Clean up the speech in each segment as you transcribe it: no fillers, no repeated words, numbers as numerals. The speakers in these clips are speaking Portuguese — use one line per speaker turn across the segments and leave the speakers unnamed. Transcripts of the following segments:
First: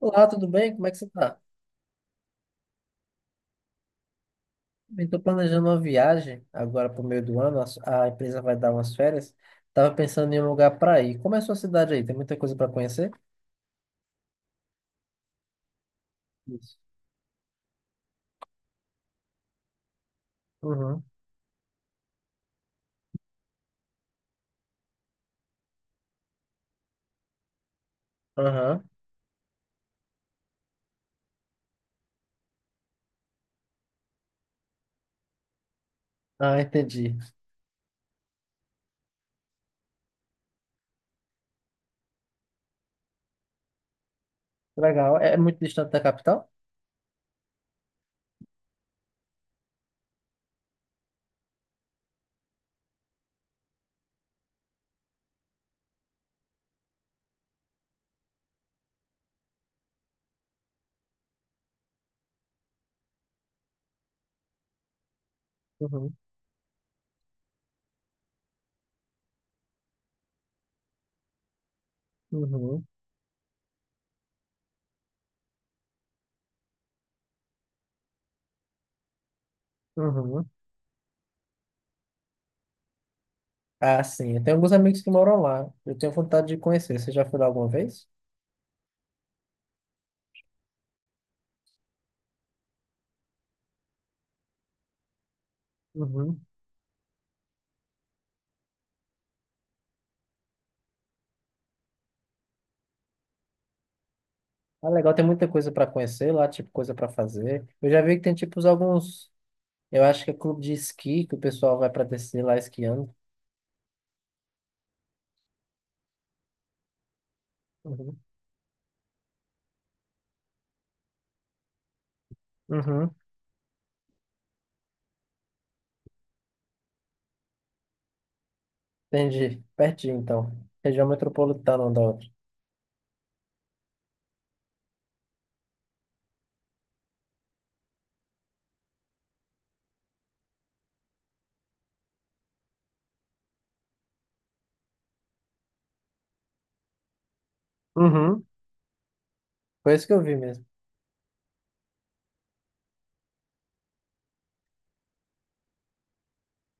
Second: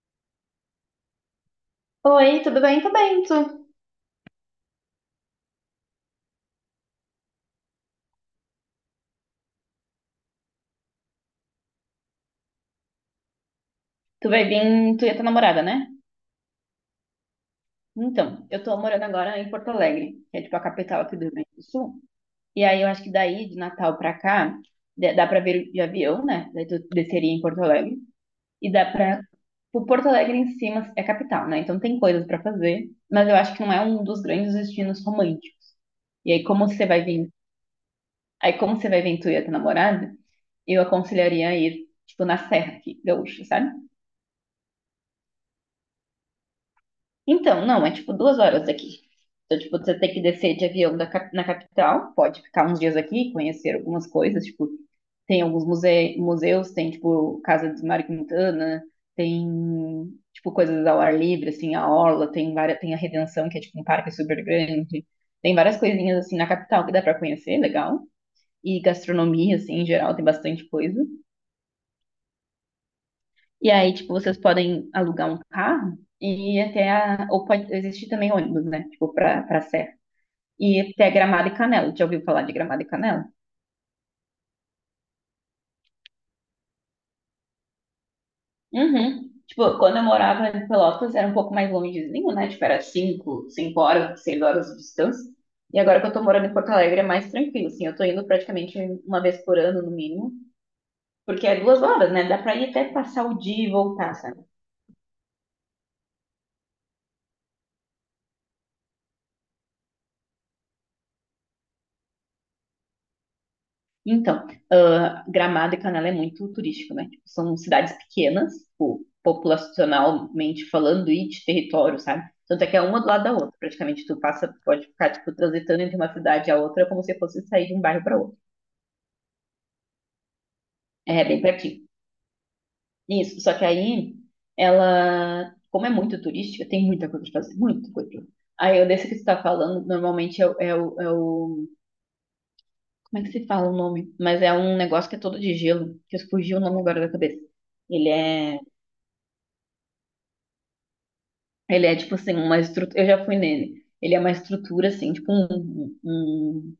Olá, tudo bem? Como é que você está?
Oi, tudo bem? Tudo bem, tu?
Estou planejando uma viagem agora para o meio do ano. A empresa vai dar umas férias. Tava pensando em um lugar para ir. Como é a sua cidade aí? Tem muita coisa para conhecer?
Tu vai vir, tu e a tua namorada, né?
Isso.
Então, eu tô morando agora em Porto Alegre, que é tipo a capital
Uhum.
aqui do Rio Grande do Sul. E aí eu acho que daí, de Natal pra cá, dá pra vir de avião, né? Daí tu desceria em Porto Alegre. E
Aham.
dá pra... O Porto Alegre em cima é capital, né? Então tem coisas pra fazer, mas eu acho que não é um dos grandes destinos românticos. E aí
Ah,
como você vai
entendi.
vir... Aí como você vai vir tu e a tua namorada, eu aconselharia a ir, tipo, na Serra aqui, gaúcha, sabe?
Legal. É muito distante da capital?
Então, não, é tipo duas horas daqui. Então, tipo, você tem que descer de avião da na capital, pode ficar uns dias aqui, conhecer algumas coisas, tipo, tem alguns museus, tem, tipo, Casa de Mário Quintana, tem, tipo, coisas ao ar livre, assim, a Orla, tem várias, tem a Redenção, que é, tipo, um parque super grande. Tem várias
Uhum.
coisinhas, assim, na capital que dá pra conhecer, legal. E gastronomia, assim, em geral, tem bastante coisa.
Uhum.
E aí, tipo, vocês podem alugar um carro e ir até a. Ou pode existir também ônibus, né? Tipo, pra Serra.
Uhum.
E ir até Gramado e Canela. Já ouviu falar de Gramado e Canela?
Ah, sim. Eu tenho alguns amigos que moram lá. Eu tenho vontade de conhecer. Você já foi lá alguma vez?
Uhum. Tipo, quando eu morava em Pelotas, era um pouco mais longezinho, né? Tipo, era 5 5 horas, 6 horas de distância. E agora que eu tô
Uhum.
morando em Porto Alegre, é mais tranquilo, assim. Eu tô indo praticamente uma vez por ano, no mínimo. Porque é duas horas, né? Dá pra ir até passar o dia e voltar, sabe?
Ah, legal, tem muita coisa para conhecer lá, tipo, coisa para fazer. Eu já vi que tem, tipo, alguns. Eu acho que é clube de esqui que o pessoal vai para descer lá esquiando.
Então, ah, Gramado e Canela é muito turístico, né? Tipo, são cidades
Uhum.
pequenas, tipo, populacionalmente falando, e de território, sabe? Tanto é que é uma do
Uhum.
lado da outra, praticamente. Tu passa, pode ficar, tipo, transitando entre uma cidade e a outra, como se fosse sair de um bairro para outro.
Entendi. Pertinho, então. Região
É, bem
metropolitana
pertinho.
um da outra.
Isso, só que aí, ela, como é muito turística, tem muita coisa pra fazer, muita coisa. Aí, eu desse que você tá falando, normalmente é o... Como é que se fala o nome? Mas é um negócio que é todo de gelo, que fugiu o nome agora da cabeça. Ele
Uhum.
é...
Foi isso que eu vi mesmo.
Ele é tipo assim, uma estrutura. Eu já fui nele. Ele é uma estrutura, assim, tipo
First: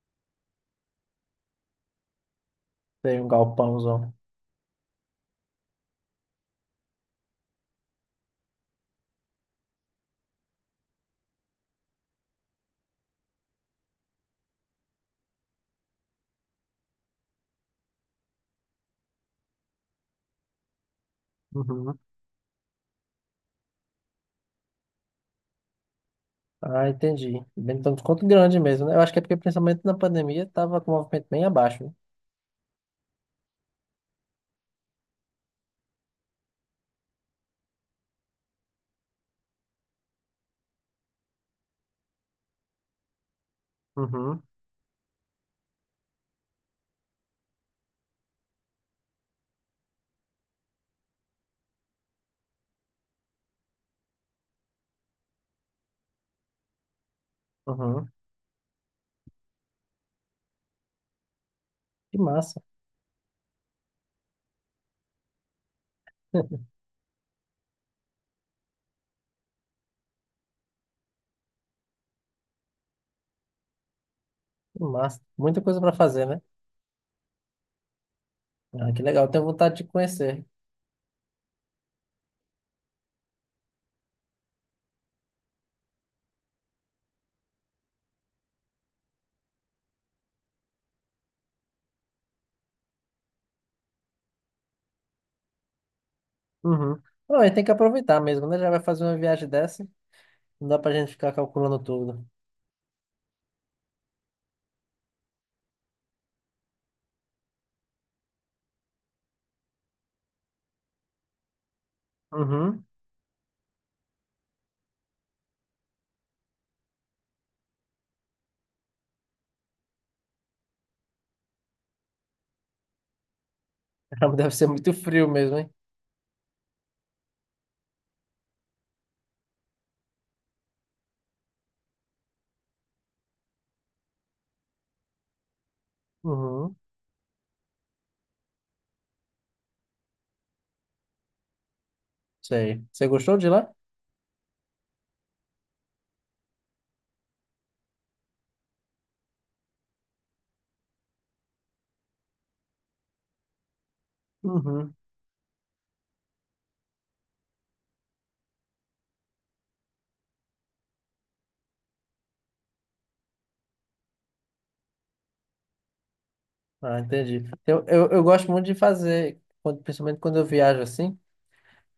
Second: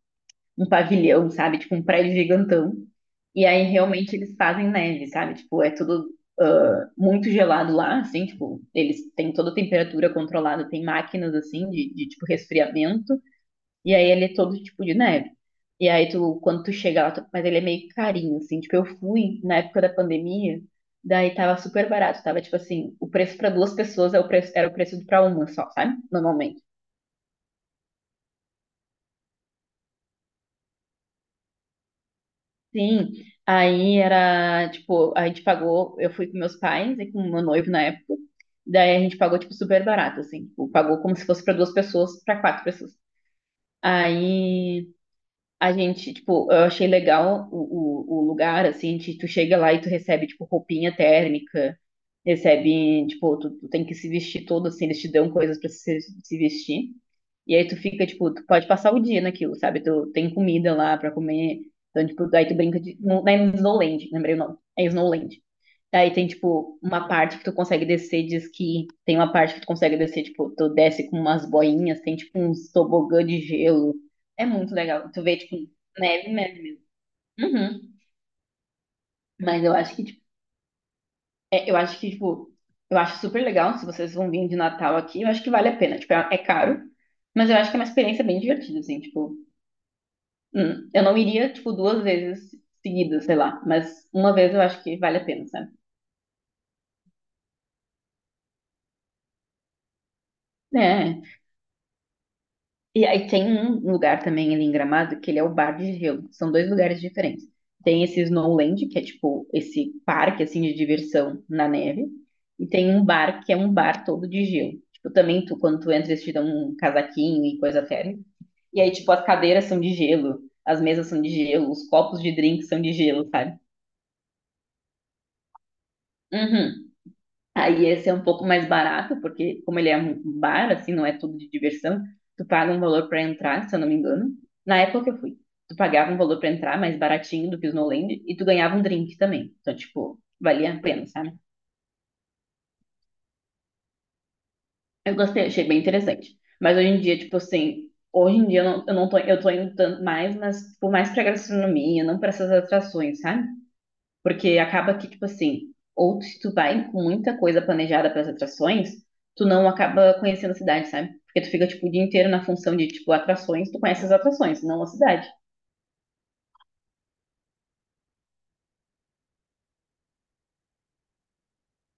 um pavilhão, sabe? Tipo um prédio gigantão.
Tem um
E aí
galpãozão.
realmente eles fazem neve, sabe? Tipo, é tudo muito gelado lá, assim, tipo, eles têm toda a temperatura controlada, tem máquinas assim de tipo resfriamento. E aí ele é todo tipo de neve. E aí tu, quando tu chega lá, mas ele é meio carinho, assim. Tipo, eu fui na época da pandemia, daí tava super
Uhum.
barato. Tava tipo assim, o preço pra duas pessoas é o preço, era o preço pra uma só, sabe? Normalmente.
Ah, entendi. Bem, então, desconto grande mesmo, né? Eu acho que é porque, principalmente na pandemia, tava com o movimento bem abaixo, né?
Sim. Aí era, tipo, a gente pagou, eu fui com meus pais e com meu noivo na época. Daí a gente pagou, tipo, super barato, assim. Tipo, pagou como se fosse pra duas pessoas, pra quatro pessoas.
Uhum.
Aí. A gente, tipo, eu achei legal o lugar, assim, de tu chega lá e tu recebe, tipo, roupinha térmica, recebe, tipo, tu tem que se vestir todo, assim, eles te dão coisas pra se vestir. E aí tu fica,
Uhum.
tipo, tu pode passar o dia naquilo, sabe? Tu tem comida lá pra comer. Então,
Que
tipo, aí tu
massa.
brinca de. Não, não é Snowland, lembrei o nome. É Snowland. Aí tem, tipo, uma parte que tu consegue descer diz que tem uma parte que tu consegue descer, tipo, tu desce com umas boinhas. Tem, tipo, uns tobogã de gelo. É muito
Que
legal.
massa.
Tu vê, tipo,
Muita coisa para fazer,
neve
né?
mesmo. Uhum.
Ah, que legal. Tenho
Mas eu
vontade de
acho que, tipo,
conhecer.
eu acho que, tipo, eu acho super legal. Se vocês vão vir de Natal aqui, eu acho que vale a pena. Tipo, é caro, mas eu acho que é uma experiência bem divertida, assim, tipo. Eu não iria, tipo, duas vezes seguidas, sei lá. Mas uma vez eu acho que vale a pena, sabe?
Uhum. Não, a tem que aproveitar mesmo, né? Já vai fazer uma viagem dessa, não dá pra gente
É.
ficar calculando tudo.
E aí tem um lugar também ali em Gramado, que ele é o Bar de Gelo. São dois lugares diferentes. Tem esse Snowland, que é tipo esse parque assim de diversão na neve, e
Uhum.
tem um bar que é um bar todo de gelo. Tipo, também tu, quando tu entra, eles te dão um casaquinho e coisa térmica. E aí, tipo, as cadeiras são de gelo, as mesas são de gelo, os copos de drink são de gelo, sabe?
Deve ser muito frio mesmo, hein?
Uhum. Aí esse é um pouco mais barato, porque como ele é um bar, assim, não é tudo de diversão, tu paga um valor para entrar, se eu não me engano. Na época que eu fui, tu pagava um valor para
Uhum.
entrar, mais baratinho do que o Snowland, e tu ganhava um drink também. Então, tipo, valia a pena, sabe?
Sei. Você gostou de lá?
Eu gostei, achei bem interessante. Mas hoje em dia, tipo assim, hoje em dia eu não tô, eu tô indo tanto mais, mas, tipo, mais pra gastronomia, não para essas atrações, sabe? Porque
Uhum.
acaba que, tipo assim, ou se tu vai com muita coisa planejada para as atrações, tu não acaba conhecendo a cidade, sabe? Porque tu fica, tipo, o dia inteiro na função de, tipo, atrações, tu conhece as atrações, não a cidade.
Ah, entendi. Eu gosto muito de fazer, principalmente quando eu viajo assim,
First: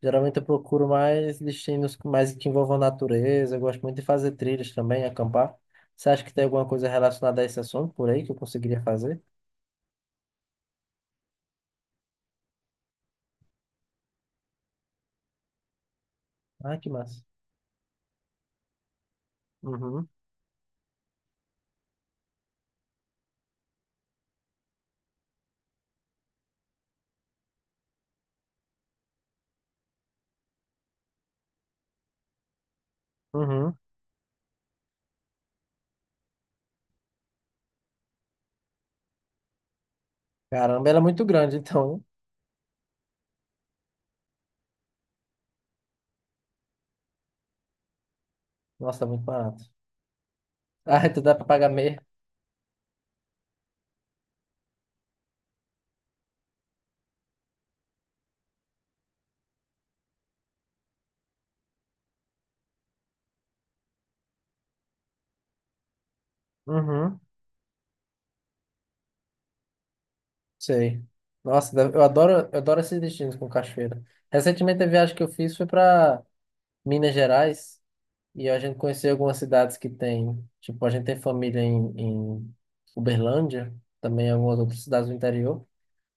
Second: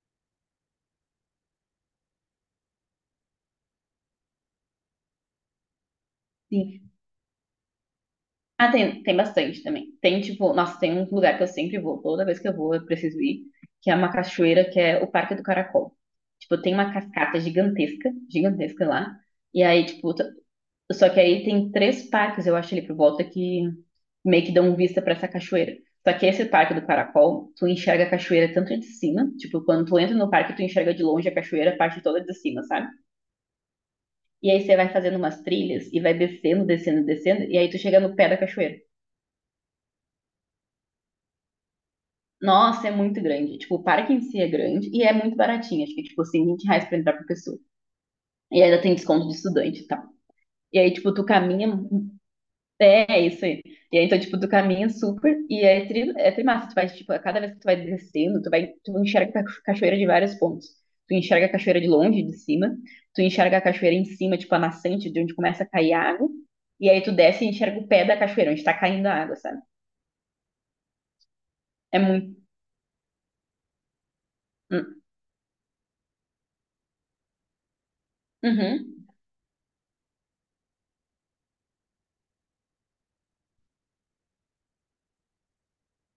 geralmente eu procuro mais destinos mais que envolvam natureza, eu gosto muito de fazer trilhas também, acampar. Você acha que tem alguma coisa
Sim.
relacionada a esse assunto por aí que eu
Ah,
conseguiria
tem, tem
fazer?
bastante também. Tem, tipo, nossa, tem um lugar que eu sempre vou, toda vez que eu vou, eu preciso ir, que é uma cachoeira, que é o Parque do Caracol. Tipo, tem
Ah, que
uma
massa.
cascata gigantesca, gigantesca lá. E aí,
Uhum.
tipo, só que aí tem três parques, eu acho, ali por volta que meio que dão vista pra essa cachoeira. Só que esse parque do Caracol, tu enxerga a cachoeira tanto de cima, tipo, quando tu entra no parque, tu enxerga de longe a cachoeira, a parte toda de cima, sabe?
Uhum.
E aí você vai fazendo umas trilhas e vai descendo, descendo, descendo, e aí tu chega no pé da cachoeira.
Caramba, ela é muito grande, então, né?
Nossa, é muito grande. Tipo, o parque em si é grande e é muito baratinho. Acho que, tipo, assim, R$ 20 pra entrar por pessoa. E ainda tem
Nossa, é muito
desconto de
barato.
estudante e tal. E aí,
Ah,
tipo,
tu
tu
dá pra pagar
caminha.
meia.
É, isso aí. E aí, então, tipo, tu caminha super e é, tri, é trimassa. Tu vai, tipo, a cada vez que tu vai descendo, tu vai, tu enxerga a cachoeira de vários pontos. Tu enxerga a cachoeira de longe, de cima. Tu enxerga a cachoeira em cima, tipo, a nascente, de onde começa a cair água. E aí tu
Uhum.
desce e enxerga o pé da cachoeira, onde tá caindo a água, sabe?
Sei.
É
Eu
muito...
adoro, eu adoro esses destinos com cachoeira. Recentemente a
Hum.
viagem que eu fiz foi pra Minas Gerais e a gente
Uhum.
conheceu algumas cidades que tem, tipo, a gente tem família em, em Uberlândia, também algumas outras cidades do interior.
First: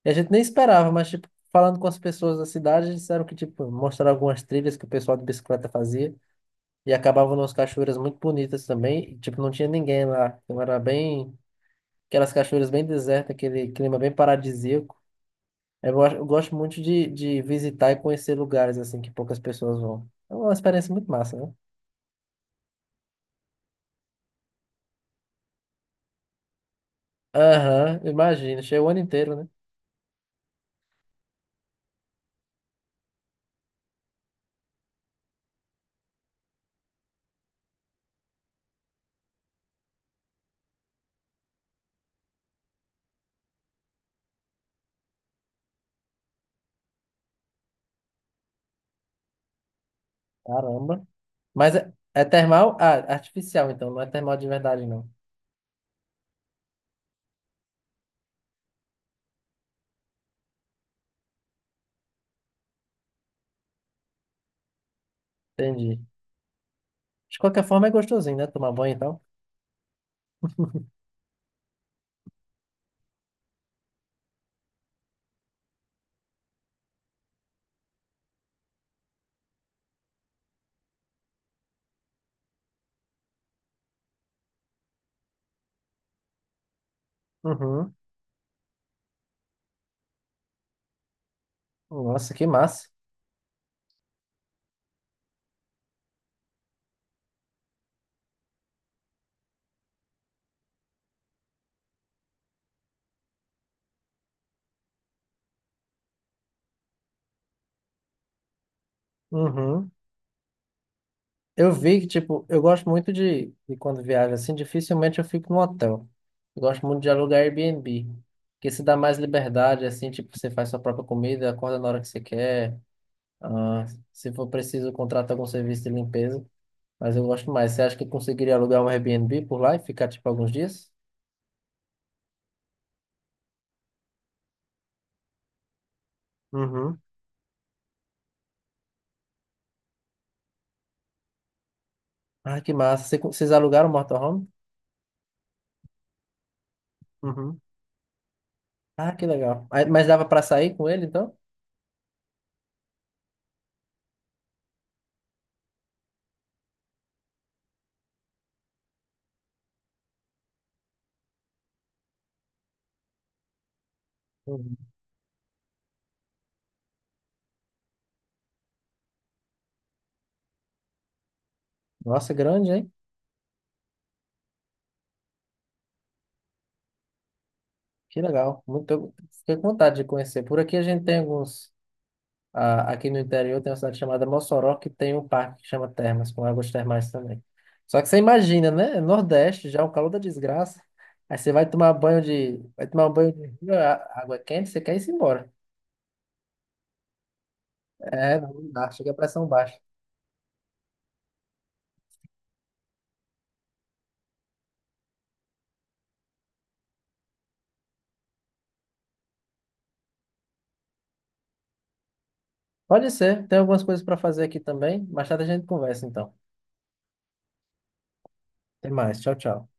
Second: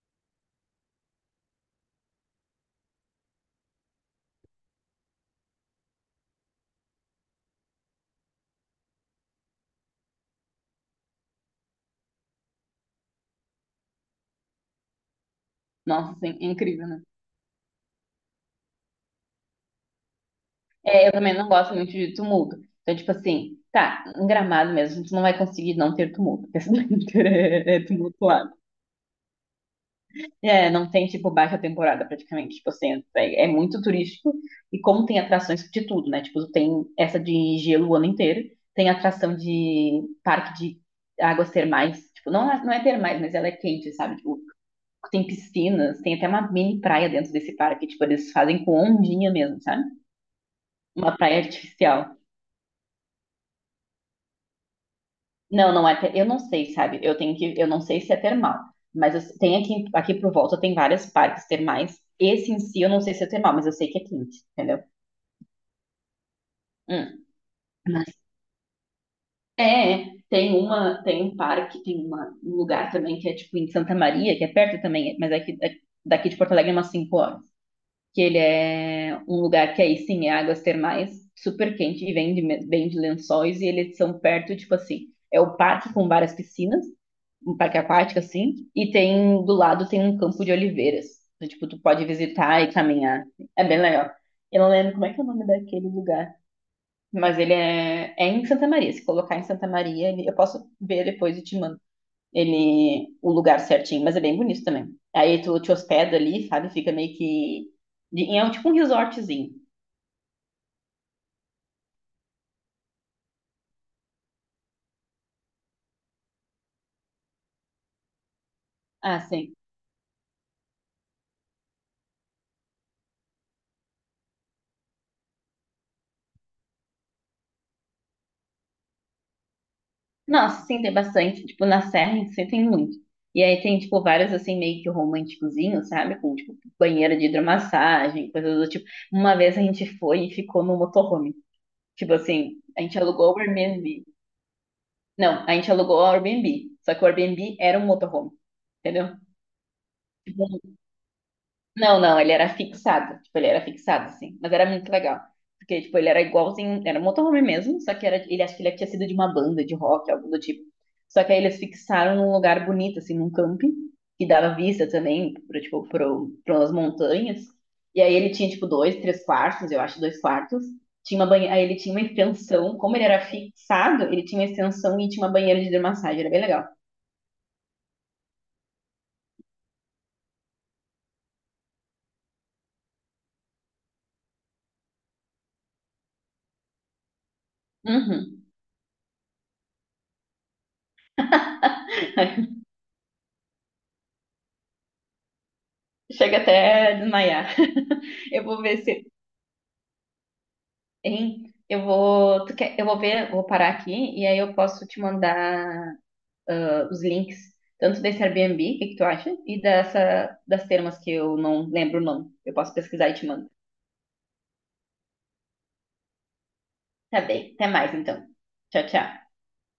E a gente nem esperava, mas tipo, falando com as pessoas da cidade, eles disseram que tipo, mostraram algumas trilhas que o pessoal de bicicleta fazia e acabavam nas cachoeiras muito bonitas também, e, tipo, não tinha ninguém lá. Então era bem aquelas cachoeiras bem desertas, aquele clima bem paradisíaco. É, eu
Nossa,
gosto, eu
assim, é
gosto muito
incrível, né?
de visitar e conhecer lugares assim que poucas pessoas vão. É uma experiência
É,
muito
eu também
massa,
não
né?
gosto muito de tumulto. Então, tipo assim, tá, em Gramado mesmo, tu não vai conseguir não ter tumulto. Porque a cidade inteira é
Aham,
tumultuada.
imagina. Cheio o ano inteiro, né?
É, não tem, tipo, baixa temporada praticamente. Tipo assim, é muito turístico. E como tem atrações de tudo, né? Tipo, tem essa de gelo o ano inteiro. Tem atração de parque de águas termais. Tipo, não, não é termais, mas ela é quente, sabe? Tipo, tem piscinas, tem até uma mini praia dentro desse parque. Tipo, eles fazem com ondinha mesmo, sabe?
Caramba.
Uma praia
Mas é,
artificial.
é termal? Ah, artificial, então. Não é termal de verdade, não.
Não, não é. Eu não sei, sabe? Eu tenho que. Eu não sei se é termal. Tem aqui, aqui por volta tem vários parques termais. Esse em si eu não sei se é termal, mas eu sei que é quente, entendeu?
Entendi.
Hum.
De qualquer forma, é
Mas
gostosinho, né? Tomar banho e tal.
Tem uma, tem um parque, um lugar também que é tipo em Santa Maria, que é perto também, mas é que é daqui de Porto Alegre é umas 5 horas. Que ele é um lugar que aí sim é águas termais, super quente e vem de lençóis e eles são perto, tipo assim, é o parque com várias piscinas. Um parque
Uhum.
aquático, assim, e tem do lado tem um campo de oliveiras. Então, tipo, tu pode
Nossa, que
visitar e
massa.
caminhar. É bem legal. Eu não lembro como é que é o nome daquele lugar, mas ele é em Santa Maria. Se colocar em Santa Maria, eu posso ver depois e te mando ele, o lugar certinho, mas é bem bonito também. Aí tu te hospeda ali, sabe? Fica meio que. É um, tipo um resortzinho.
Uhum. Eu vi que, tipo, eu gosto muito de quando viajo assim, dificilmente eu fico no hotel. Eu gosto muito de alugar Airbnb, porque se dá mais
Ah, sim.
liberdade, assim, tipo, você faz sua própria comida, acorda na hora que você quer. Ah, se for preciso, contrata algum serviço de limpeza. Mas eu gosto mais. Você acha que eu conseguiria alugar um Airbnb por lá e ficar, tipo, alguns
Nossa, sim,
dias?
tem bastante. Tipo, na Serra em si tem muito. E aí tem, tipo, vários, assim, meio que românticozinhos, sabe? Com, tipo,
Uhum.
banheiro de hidromassagem, coisas do tipo. Uma vez a gente foi e ficou no motorhome. Tipo assim,
Ah, que
a gente
massa.
alugou o
Vocês alugaram o
Airbnb.
motorhome?
Não, a gente alugou o Airbnb. Só que o Airbnb
Uhum.
era um motorhome,
Ah,
entendeu?
que legal. Mas dava pra
Tipo,
sair com ele, então?
não, não, ele era fixado. Tipo, ele era fixado, assim. Mas era muito legal. Porque, tipo, ele era igualzinho. Era um motorhome mesmo, só que era, ele acho que ele tinha sido de uma banda de rock, algo do tipo. Só que aí eles fixaram num lugar bonito, assim, num camping, que dava
Uhum.
vista também, pras montanhas. E aí ele tinha, tipo, dois, três quartos, eu acho, dois quartos. Tinha uma banheira. Aí ele tinha uma
Nossa, grande,
extensão.
hein?
Como ele era fixado, ele tinha uma extensão e tinha uma banheira de hidromassagem. Era bem legal.
Que legal. Muito, eu fiquei com vontade de conhecer. Por aqui a gente tem alguns. Ah, aqui no interior tem uma cidade chamada Mossoró, que tem um parque que chama Termas, com águas termais também. Só que você
Uhum.
imagina, né? Nordeste, já o calor da desgraça. Aí você vai tomar banho de. Vai tomar um banho de rio, água é quente, você quer ir embora.
Chega até a desmaiar.
É,
Eu vou
não
ver
dá,
se
chega a pressão baixa.
Hein? Tu quer, eu vou ver, vou parar aqui e aí eu posso te mandar os links, tanto desse Airbnb, o que que tu acha, e dessa, das termas que eu não lembro o nome. Eu posso pesquisar
Pode
e te
ser,
mando.
tem algumas coisas para fazer aqui também. Mais tarde a gente conversa então.
Tá bem, até mais então. Tchau,
Até mais,
tchau.
tchau, tchau.